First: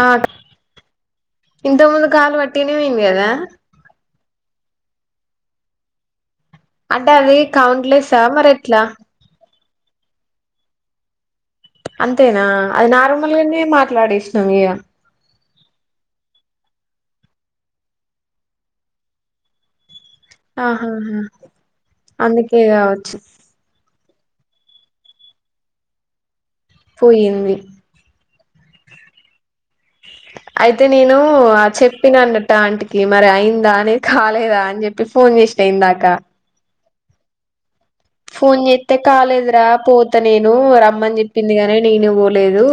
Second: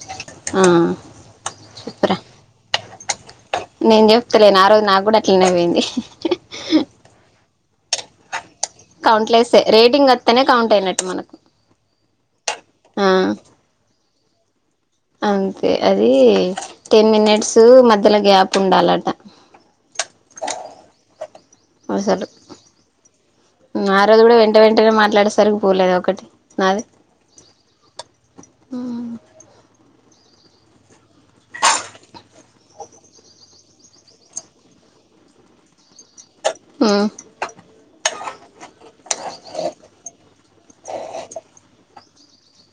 ఆ ఆ ఇంత ముందు చెప్పురా కాల్ వట్టిగానే వై గదా నేను చెప్తలేన ఆ రోజు నాకు కూడా అట్లనే పోయింది అంటే అవి కౌంట్లెస్స మర్ కౌంట్లెస్ స్సే రేటింగ్ వత్తనే కౌంట్ అయినట్టు మనకు అంతేనా అది ఆ నార్మల్గానే మాట్లాడేస్ నమిగా అంతే అది టెన్ మినిట్స్ మధ్యలో గ్యాప్ ఉండాలట ఆహాహా అసలు అందుకే కావచ్చు ఆ రోజు కూడా వెంట వెంటనే మాట్లాడేసరికి పోలేద ఒకటి పోయింది హు అయితే నేను ఆ చెప్పిన అన్నట్టు ఆంటికి మరి అయిందా నిద్ కాలేదా అని చెప్పి ఫోన్ చేసిన ఇందాక హు ఫోన్ చేస్తే కాలేదురా పోతా నేను రమ్మని చెప్పింది గాని నేనే పోలేదు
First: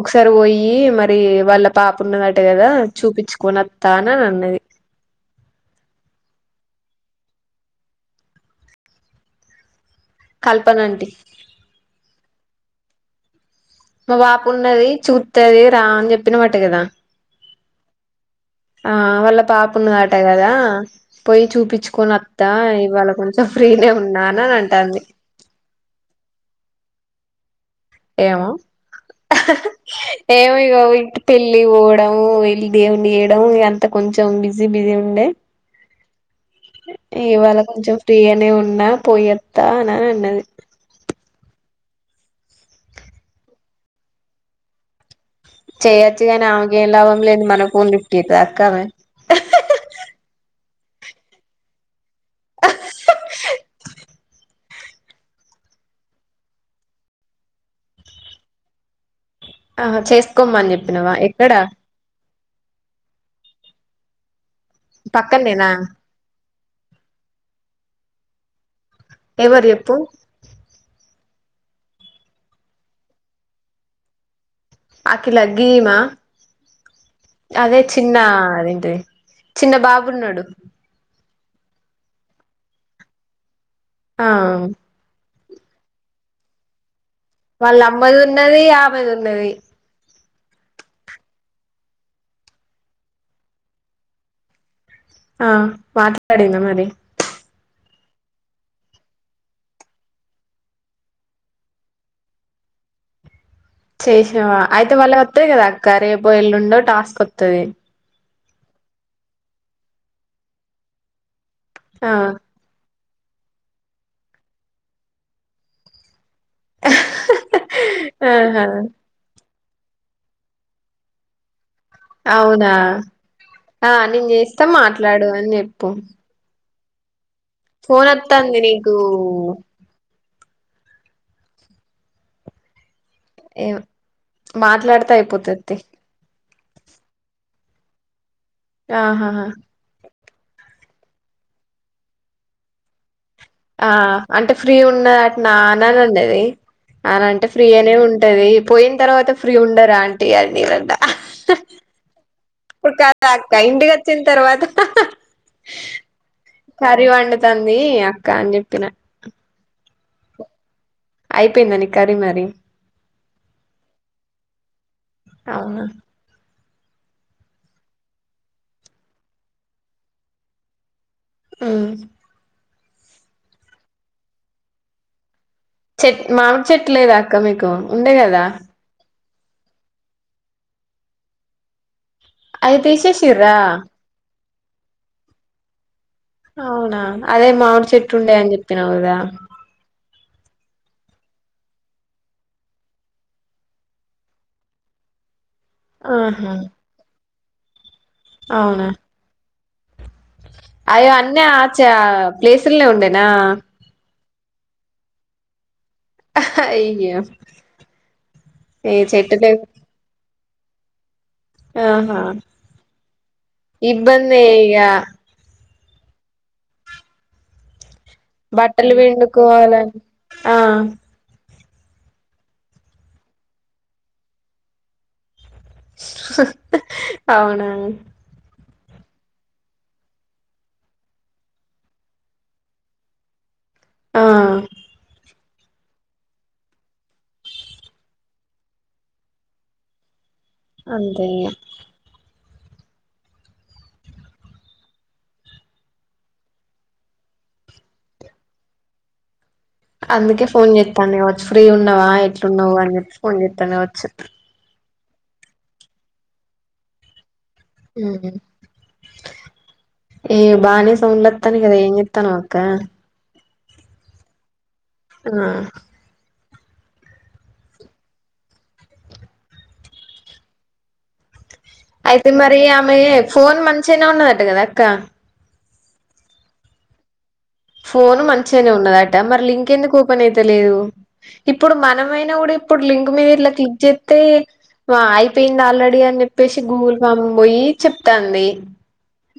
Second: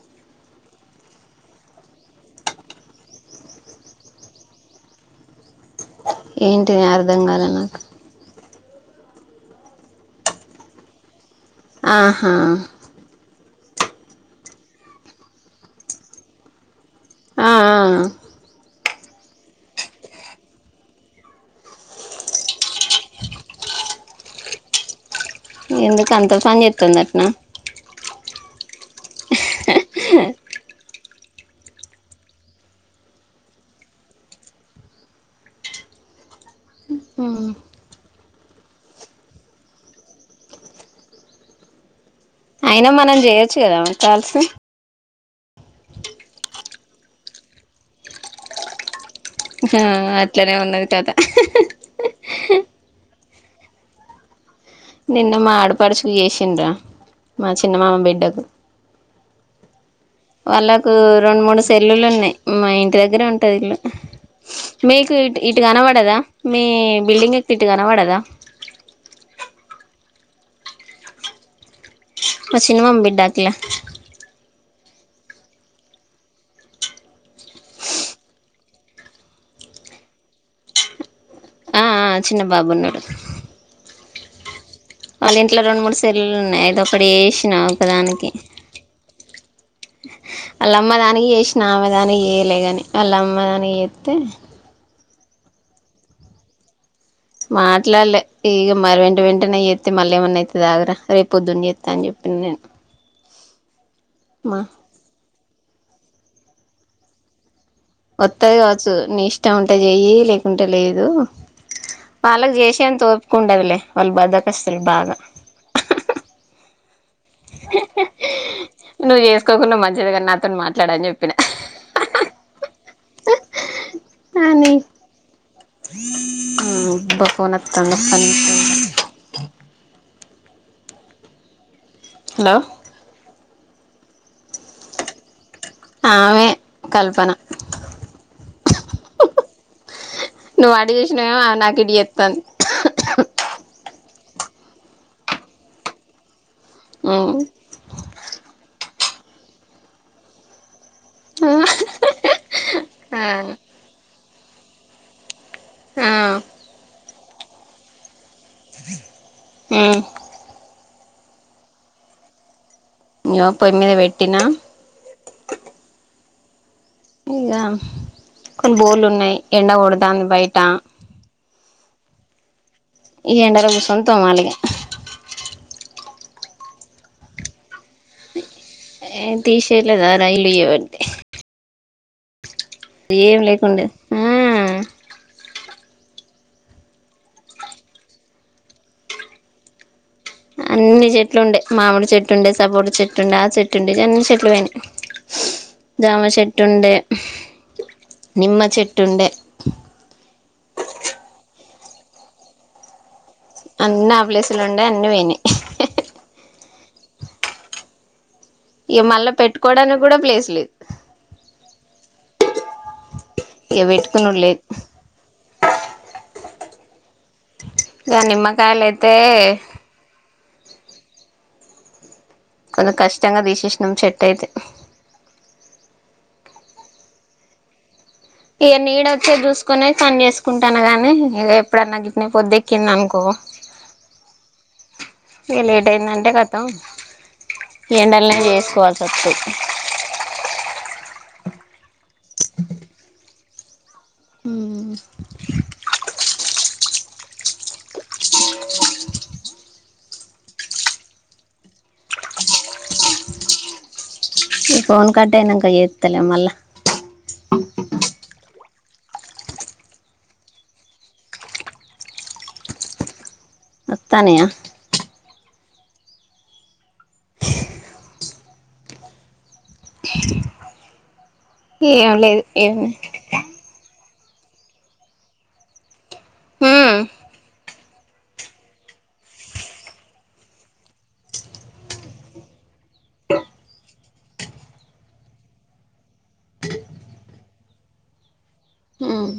ఒకసారి పోయి మరి వాళ్ళ పాప ఉన్నదట కదా చూపించుకొని అత్తా అనన్నది ఏంటిది అర్థం కాలే నాకు కల్పన ఆంటీ ఆహా మా పాపున్నది చూత్తది రా అని చెప్పిన వాటా కదా ఆ అ ఆ వాళ్ళ పాపున్నదట కదా పోయి చూపించుకొని వత్తా ఇవాళ కొంచెం ఫ్రీనే ఉన్నా అని అంటంది ఎందుకు అంత పని చెతుందట్న ఏమొ ఏమొ ఇగ పెళ్ళి పోవడం వెళ్ళి దేవుణ్ణు చేయడం ఇగ అంత కొంచెం బిజీ బిజీ ఉండే ఇవాళ కొంచెం ఫ్రీగానే ఉన్నా పోయేత్తా అని అన్నది అయినా మనం చెయొచ్చు కదా కాల్స్ చేయొచ్చు గాని ఆమేకు ఎంలాభం లేంది మన ఫోన్ లిప్ట్ చేస్తదా అక్క ఆ అట్లనే ఉన్నది కథ [unintelligible] నిన్న మా ఆడపడుచుకు చేసిండ్రా మా చిన్న మామ బిడ్డకు ఆహా చేసుకోమ్మని వాళ్ళకు చెప్పినవా రెండు ఎక్కడ మూడు సెల్లులు ఉన్నాయి మా ఇంటి దగ్గరే ఉంటది ఇల్లు [unintelligible] మీకు ఇ పక్కనేనా ఇటుకనపడదా మీ బిల్డింగ్ ఎకుతే ఇటుకనపడదా ఎవరు చెప్పు మా చిన్న మామ బిడ్డ అఖిల అఖిల గ్గిమా అదే చిన్న అదేంటి చిన్న బాబున్నాడు ఆ చిన్న బాబున్నాడు ఆ వాళ్ళ ఇంట్లో రెండు మూడు సెలులు ఉన్నాయి ఐతే ఒక అప్పుడు చేసిన వాళ్ళ అమ్మది ఒకదానికి ఉన్నది ఆమెది ఉన్నది వాళ్ళమ్మ దానికి చేసి ఆమె దానికి చేయలే కాని వాళ్ళ అమ్మదానికి చేస్తే ఆ మాట్లాడిందా మరి మాట్లాడలే ఇక మరి వెంట వెంటనే చేత్తే మళ్ళీ ఏమన్నా అయితదిరా రేపు పొద్దున్న చేస్తా అని చెప్పిన నేను చేసినవా మా అయితే వాళ్ళ అంతే కదా అక్క రేపు ఎల్లుండో టాస్క్ వస్తది వత్తది కావచ్చు నీ ఇష్టం ఉంటే చెయు లేకుంటే లేదు ఆ వాళ్ళకు చేసాను తో కుండవులే వాళ్లు బద్దకస్తులు బాగా హా హా ఆహా నువ్వు జేసు క్కకుండా మంచిదిగా నాతో మాట్లాడని చెప్పిన అవునా ఆ నేను చేస్తా అని మాట్లాడు అని చెప్ పోతా ఉబా ఫోన్ వస్తంది నీకు హలో ఏ మాట్లాడతా అయిపోతాదితి ఆమె కల్పన ఆహా హా వాడి చేసిన ఎమో ఆ నాతోని చెప్పడు ఆ అంటే ఫ్రీ ఉన్నది అటు నాన్ననిండది అలా ఉమ్ అంటే ఫ్రీ అనే ఉంటది పోయి తర్వాత ఫ్రీ ఉండరా ఆంటీ అనీ ఇప్పుడు ఆ కదా ఇంటికొచ్చినా తర్వాత హా హా ఆ కరి వండు తందీ కాని జెప్పిన హ్మ్మ్ అయిపోయిందండి కరీ మరీ నో పోయి మీద పెట్టిన అవునా ఇక కొన్ని బోర్లు ఉన్నాయి ఎండ కొడతాంది బయట హ్మ్మ్ ఈ ఎండలో కూర్చొని తోమాలిగ చెట్ మామిడి చెట్టులేదాక్క మీకు ఉండే కదా ఏం తీసేయ లేదు రాయలుయవంటే అవి తీశేషిరా ఆ అవునా అదే మామిడి చెట్టు ఉండే అని చెప్పినావు కదా అన్ని చెట్లు ఉండే మామిడి చెట్టు ఉండే సపోటా చెట్టు ఉండే ఆ చెట్టు ఉండే అన్ని చెట్లు పోయినాయి జామ ఆహా చెట్టు ఉండే నిమ్మ అవునా చెట్టుండే ఓక [inaudible] అయ్యో అన్ని ఆ చ ప్లేస్ లే ఉండే నా అన్ని ఆ ప్లేసులు ఉండే అన్ని పోయినాయ్ అయ్యో ఏ చెట్టు క్లూ [unintelligible] అహా ఇక పెట్టుకునుడు ఇబ్బందే లేదు ఇగా ఇక నిమ్మకాయలు బట్టలు అయితే పిండుకోవాలన్ అ కొంత కష్టంగా తీసేసినం చెట్ అయితే హ్ హ్ అవునా ఇగ నీడ వచ్చి చూసుకొనే పని చేసుకుంటున్నా గానీ ఇగ ఎప్పుడన్నా గిట్నే పొద్దు ఎక్కింది అనుకో అ ఇక లేట్ అయిందంటే కతం ఏండలనే చేసుకోవాల్సి వస్తది అంతే ఇంగా ఉమ్ అందుకే ఫోన్ చేతాంది కావచ్చు ఫ్రీ గున్నవా ఎట్లున్నావు అని చెప్పేసి ఫోన్ చేత్తాంది కావచ్చు ఈ ఫోన్ కట్ అయినంక చేత్తలే మళ్ళ హూ ఈ బానీసం ఉన్నట్టుంది కదా ఏం చేస్తున్నావ్ అక్క వత్తనే అ ఏం అయితే లేదు మరి ఏం ఆమె ఫోన్ మంచ్ న్న ఉన్న అట్టు కదా అక్క హూ ఫోన్ మంచిగానే ఉన్నదట మరి లింక్ ఎందుకు ఓపెన్ అయితేలేదు ఇప్పుడు మనమైనా కూడా ఇప్పుడు లింక్ మీద ఇట్లా క్లిక్ చేతే వా అయిపోయింది ఆల్రెడీ అని చెప్పేసి గూగుల్ ఫామ్ పోయి చెప్తాంది హ్మ్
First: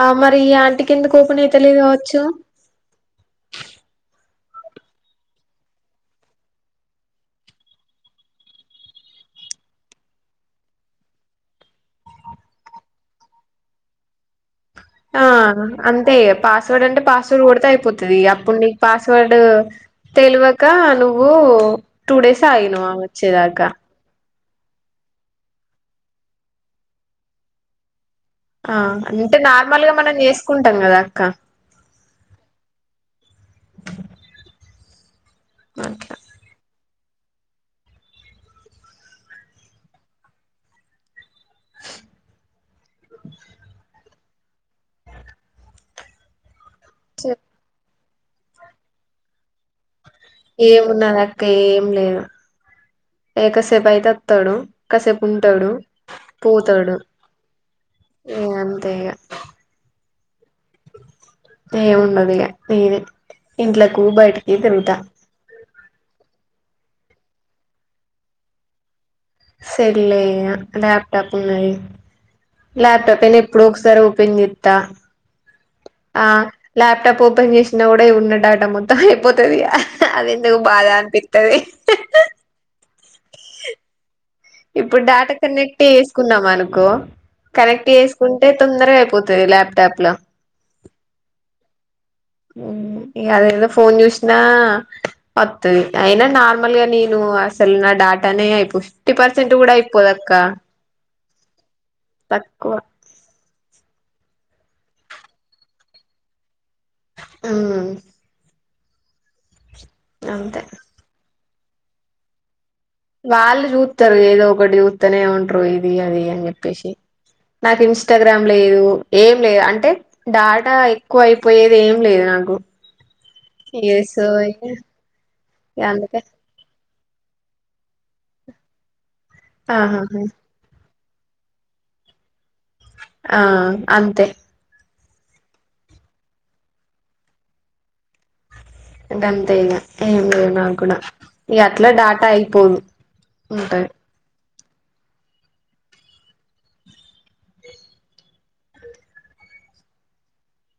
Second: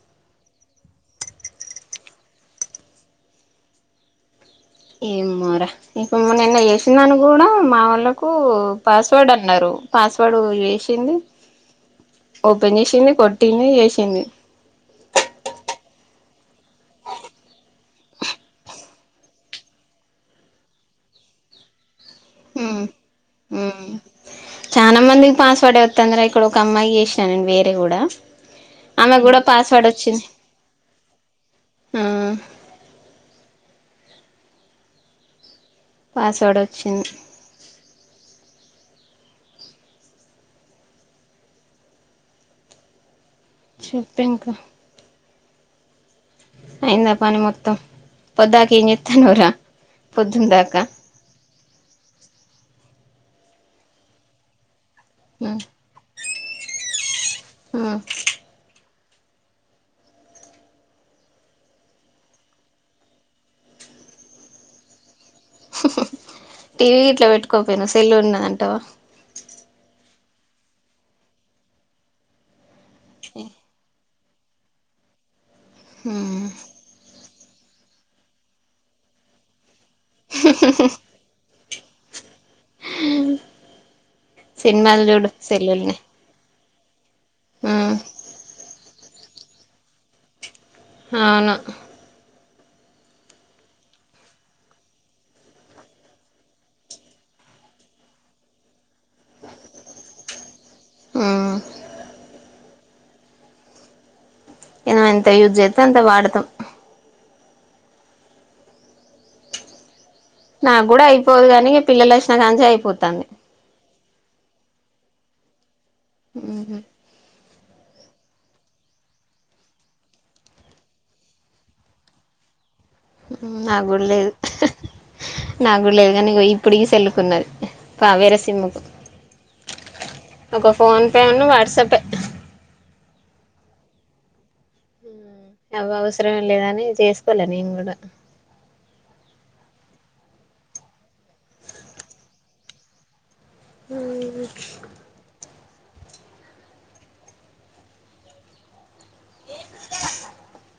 ఆ మరి ఈ ఆంటికి ఎందుకు ఓపెన్ అయితలేదు కావచ్చు ఇప్పు మొన్న ఏందో చేసింది అని కూడా మా వాళ్ళలకు పాస్వర్డ్ అన్నారు పాస్వర్డ్ ఏసింది ఓపెన్ చేసింది కొట్టింది ఏసింది ఆ అంతే పాస్వర్డ్ అంటే పాస్వర్డ్ కొడితే అయిపోతది అప్పుడు నీకు పాస్వర్డ్ తెల్వక నువ్వు టూ డేస్ అయిను హ్మ్ ఆమె వచ్చేదాకా నా మందికి పాస్వర్డ్ అవుతది రా ఇక్కడ ఒక అమ్మాయికి చేసినా నేను వేరే కూడా ఆ ఆమెకు అంటే కూడా నార్మల్ పాస్వర్డ్ గా మనం వచ్చింది చేేసుకుంటాం కదా అక్క ఆ అట్లా పాస్వర్డ్ చిన్ చెప్పింకా అయిందా పని మొత్తం పొద్దాక ఏం చేస్తున్నావ్ రా ఏమున్నాది అక్క ఏం లేదు ఏ కసేపాయితే ఓతడు కాసేపు ఉంటాడు పోతాడు ఏ అంతే ఇగా ఏముండదు ఇగా నేనే ఇంట్లకు బయటికి తిరుగుతా టీవీ గిట్లా పెట్టుకోపోయిను సెల్లు ఉన్నదంటావా ల్యాప్టాప్ ఉన్నాయి ల్యాప్టాప్ అయినా ఎప్పుడు ఒకసారి ఓపెన్ చేస్తా హ్మ్మ్ ల్యాప్టాప్ ఓపెన్ చేసినా కూడా ఉన్న డాటా మొత్తం అయిపోతది ఇగ అద ఎందుకు బాధ అనిపితది [unintelligible] [unintelligible] ఇప్పుడు సినిమాలు చూడు డేటా కనెక్ట్ సెల్లుల్నే చేసుకున్నాంనుకో కనెక్ట్ చేసుకుంటే తొందరగా పోతది లాప్టాప్ లో అవును హ్మ్ అదేదో ఫోన్ చూసినా వస్తుది అయినా నార్మల్గా నేను అసలు నా డాటానే అయిపో ఫిఫ్టీ పర్సెంట్ కూడా అయిపోద అక్క ఉ కూవ ఏన ఎంత యూజ్ చేస్తే అంత వాడతాం ఆమ్మ్మ్ నా గూడా అయిపోదుగా నీ పిల్లలోచినకంచి అయి వాళ్ళు చూస్తారు ఏదో ఒకటి చూస్త నే ఉంటారు ఇ ది అది అని చెప్పేసి నాకు ఇంస్టాగ్రామ్ గ్రామ్ లేదు ఏం లేదు అంటే డాటా ఎక్కువ అయిపోయేది ఏం లేదు నాకు నా ఇగ కూడా సో లేదు ఇగ నాకు కూడా లేదు అందుకే కానీ ఇగో ఇప్పుడు ఈ సెల్ కున్నది కావ్యారా సిమ్ముకు ఆహా హు ఫోన్పేను వాట్సాప్ ఆ అంతే అవి అవసరం లేదాని చేసుకోలే నేను గూడా ఇగ అంతేఇగా ఏం లేదు నాకు గూడా ఇ అట్లా డాటా అయిపోదు ఉంటది ఉ [inaudible]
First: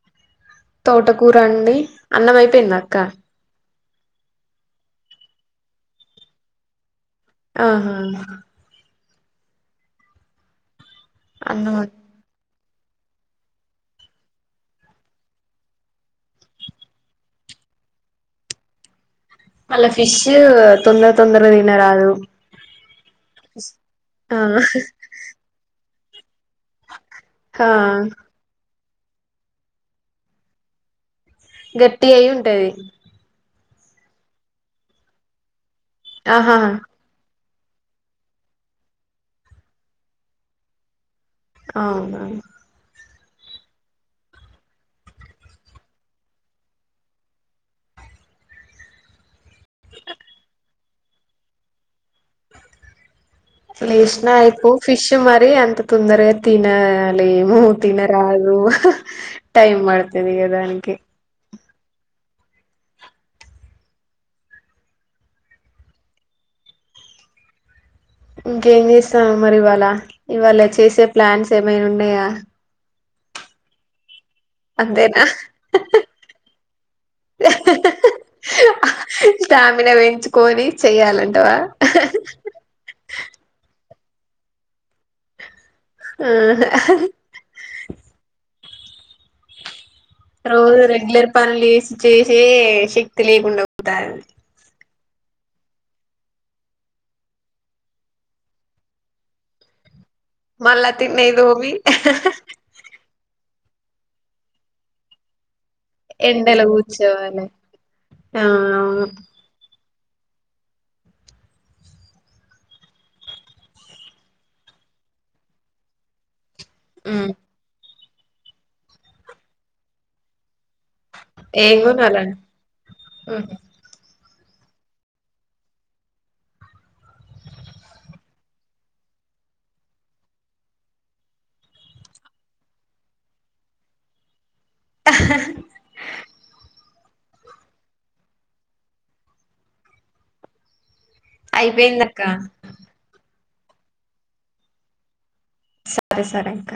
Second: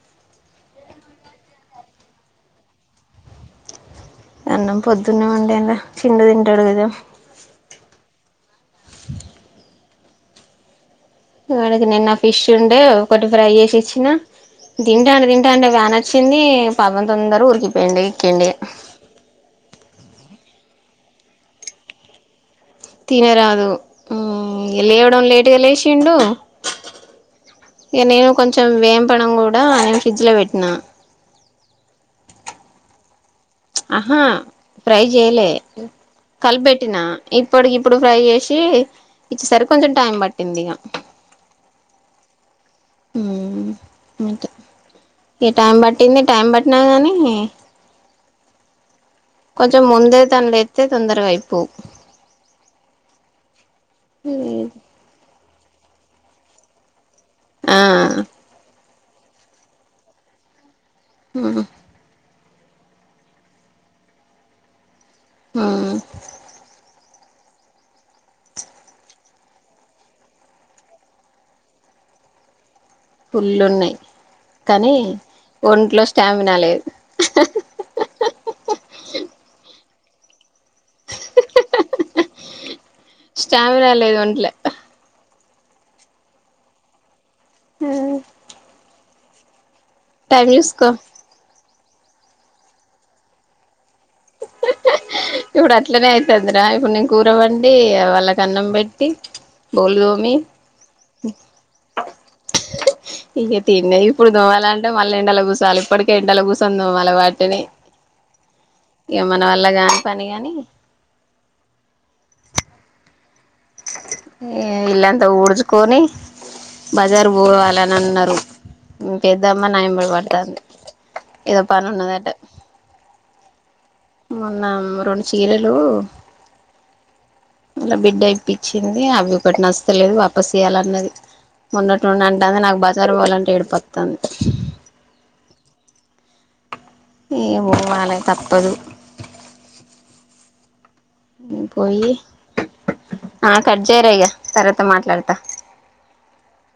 తోటకూర వండి అన్నం అయిపోయిందా అక్క అన్నం పొద్దున్నే వండిరా చిన్ను తింటాడు కదా ఆహా అన్నం కూడదు నిన్న ఫిష్ చుండే ఒకటి ఫ్రై చేసి ఇచ్చిన తింటా అంటే తింటా అంటే వ్యాన వచ్చింది పాపం తొందరగా ఉరికిపోయిడి ఎక్కిండే మల్ల ఫిష్ తొందర తొందరగా తినరాదు తినరాదు ఆ ఉమ్మ్ లేవడం లేటె లేస్ చిండు ఆ ఇగా నేను కొంచెం ఏంపడం కూడా నేను ఫ్రిజ్లో పెట్టిన గట్టి అయి ఉంటది ఆహా ఫ్రై చేయలే ఆహా కల్పిపెట్టిన ఇప్పటికి ఇప్పుడు ఫ్రై చేసి ఇచ్చేసరికి కొంచెం టైం పట్టింది ఇగా అవునా అ ఏ టైం పట్టింది టైం పట్టినా కానీ కొంచెం ముందే తనులే చ్చ తొందరగా అయిపోవు లేష్న అయిపోవు ఫిష్ మరి అంత తొందరగా తినా మూ ఆ తినరాదు టైం పడతది కదా అంతే మ్మ్ ఉమ్మ్ ఇంకేం చేస్తావ్ మరి ఇవాళ ఇవాళ చేసే ప్లాన్స్ ఏమైనా ఉనయా పుల్ లునయి కానీ అంతేనా ఒంట్లో స్టామినా లేదు అహహ్ ఆహ్ ఆహ్ ఆహ్ అహ్ చ్చు కోనీ చెయ్యాలంటవా ఆ అహ్ ఒంట్లే అహ్ ఆ అహహ్ హ వ్ [unintelligible] రోజు రెగ్ లర్ పనూల్ చెస్ చేసే శక్తి లేకుండా పోతాంది ఆ హ్ ఇప్పుడు అట్లనే అయితాంద్ రా ఇప్పుడు నేను కూరవండి వాళ్ళకి అన్నం పెట్టి బోలు తోమ్ మళ్ళ త్ తినే దోమీ అహ్హ్ ఇగే తిన్నయి ఇప్పుడు దోమాలంటే మళ్ళ ఎండల గుసాలిప్ ఇప్పటికే ఎండల ఎండలో కూసోన్ దోమాల కూర్చోవాలె వాటిని ఆ అవును ఇగ మన వల్ల గా పనిగాని ఇల్లంతా ఊడ్చుకొని బజార్ ఉమ్. పోవాల అన్నారు ఊ పెద్దమ్మ నయంబడి పడతాంది ఏదో పని ఏంగోణాల ఉన్నదట ఉమ్ మొన్న అమ్ రొండు చీరాలు వాళ్ళ బిడ్డ ఇయిప్పిచింది అవి ఒకటి నచ్ తలేదు వాపస్ ఇయాలన్నది మోన్నటుండి అంటాంది నాకు బజారు పోవాలంటే ఏడ్ పతాంది అహహ్ ఏమో వాల్ [unintelligible] తప్పదు పోయి అయిపెందక్క ఆ కడ్ చేయి రా ఇగ తర్వాత మాట్లాడతా సర్ సరే అక్క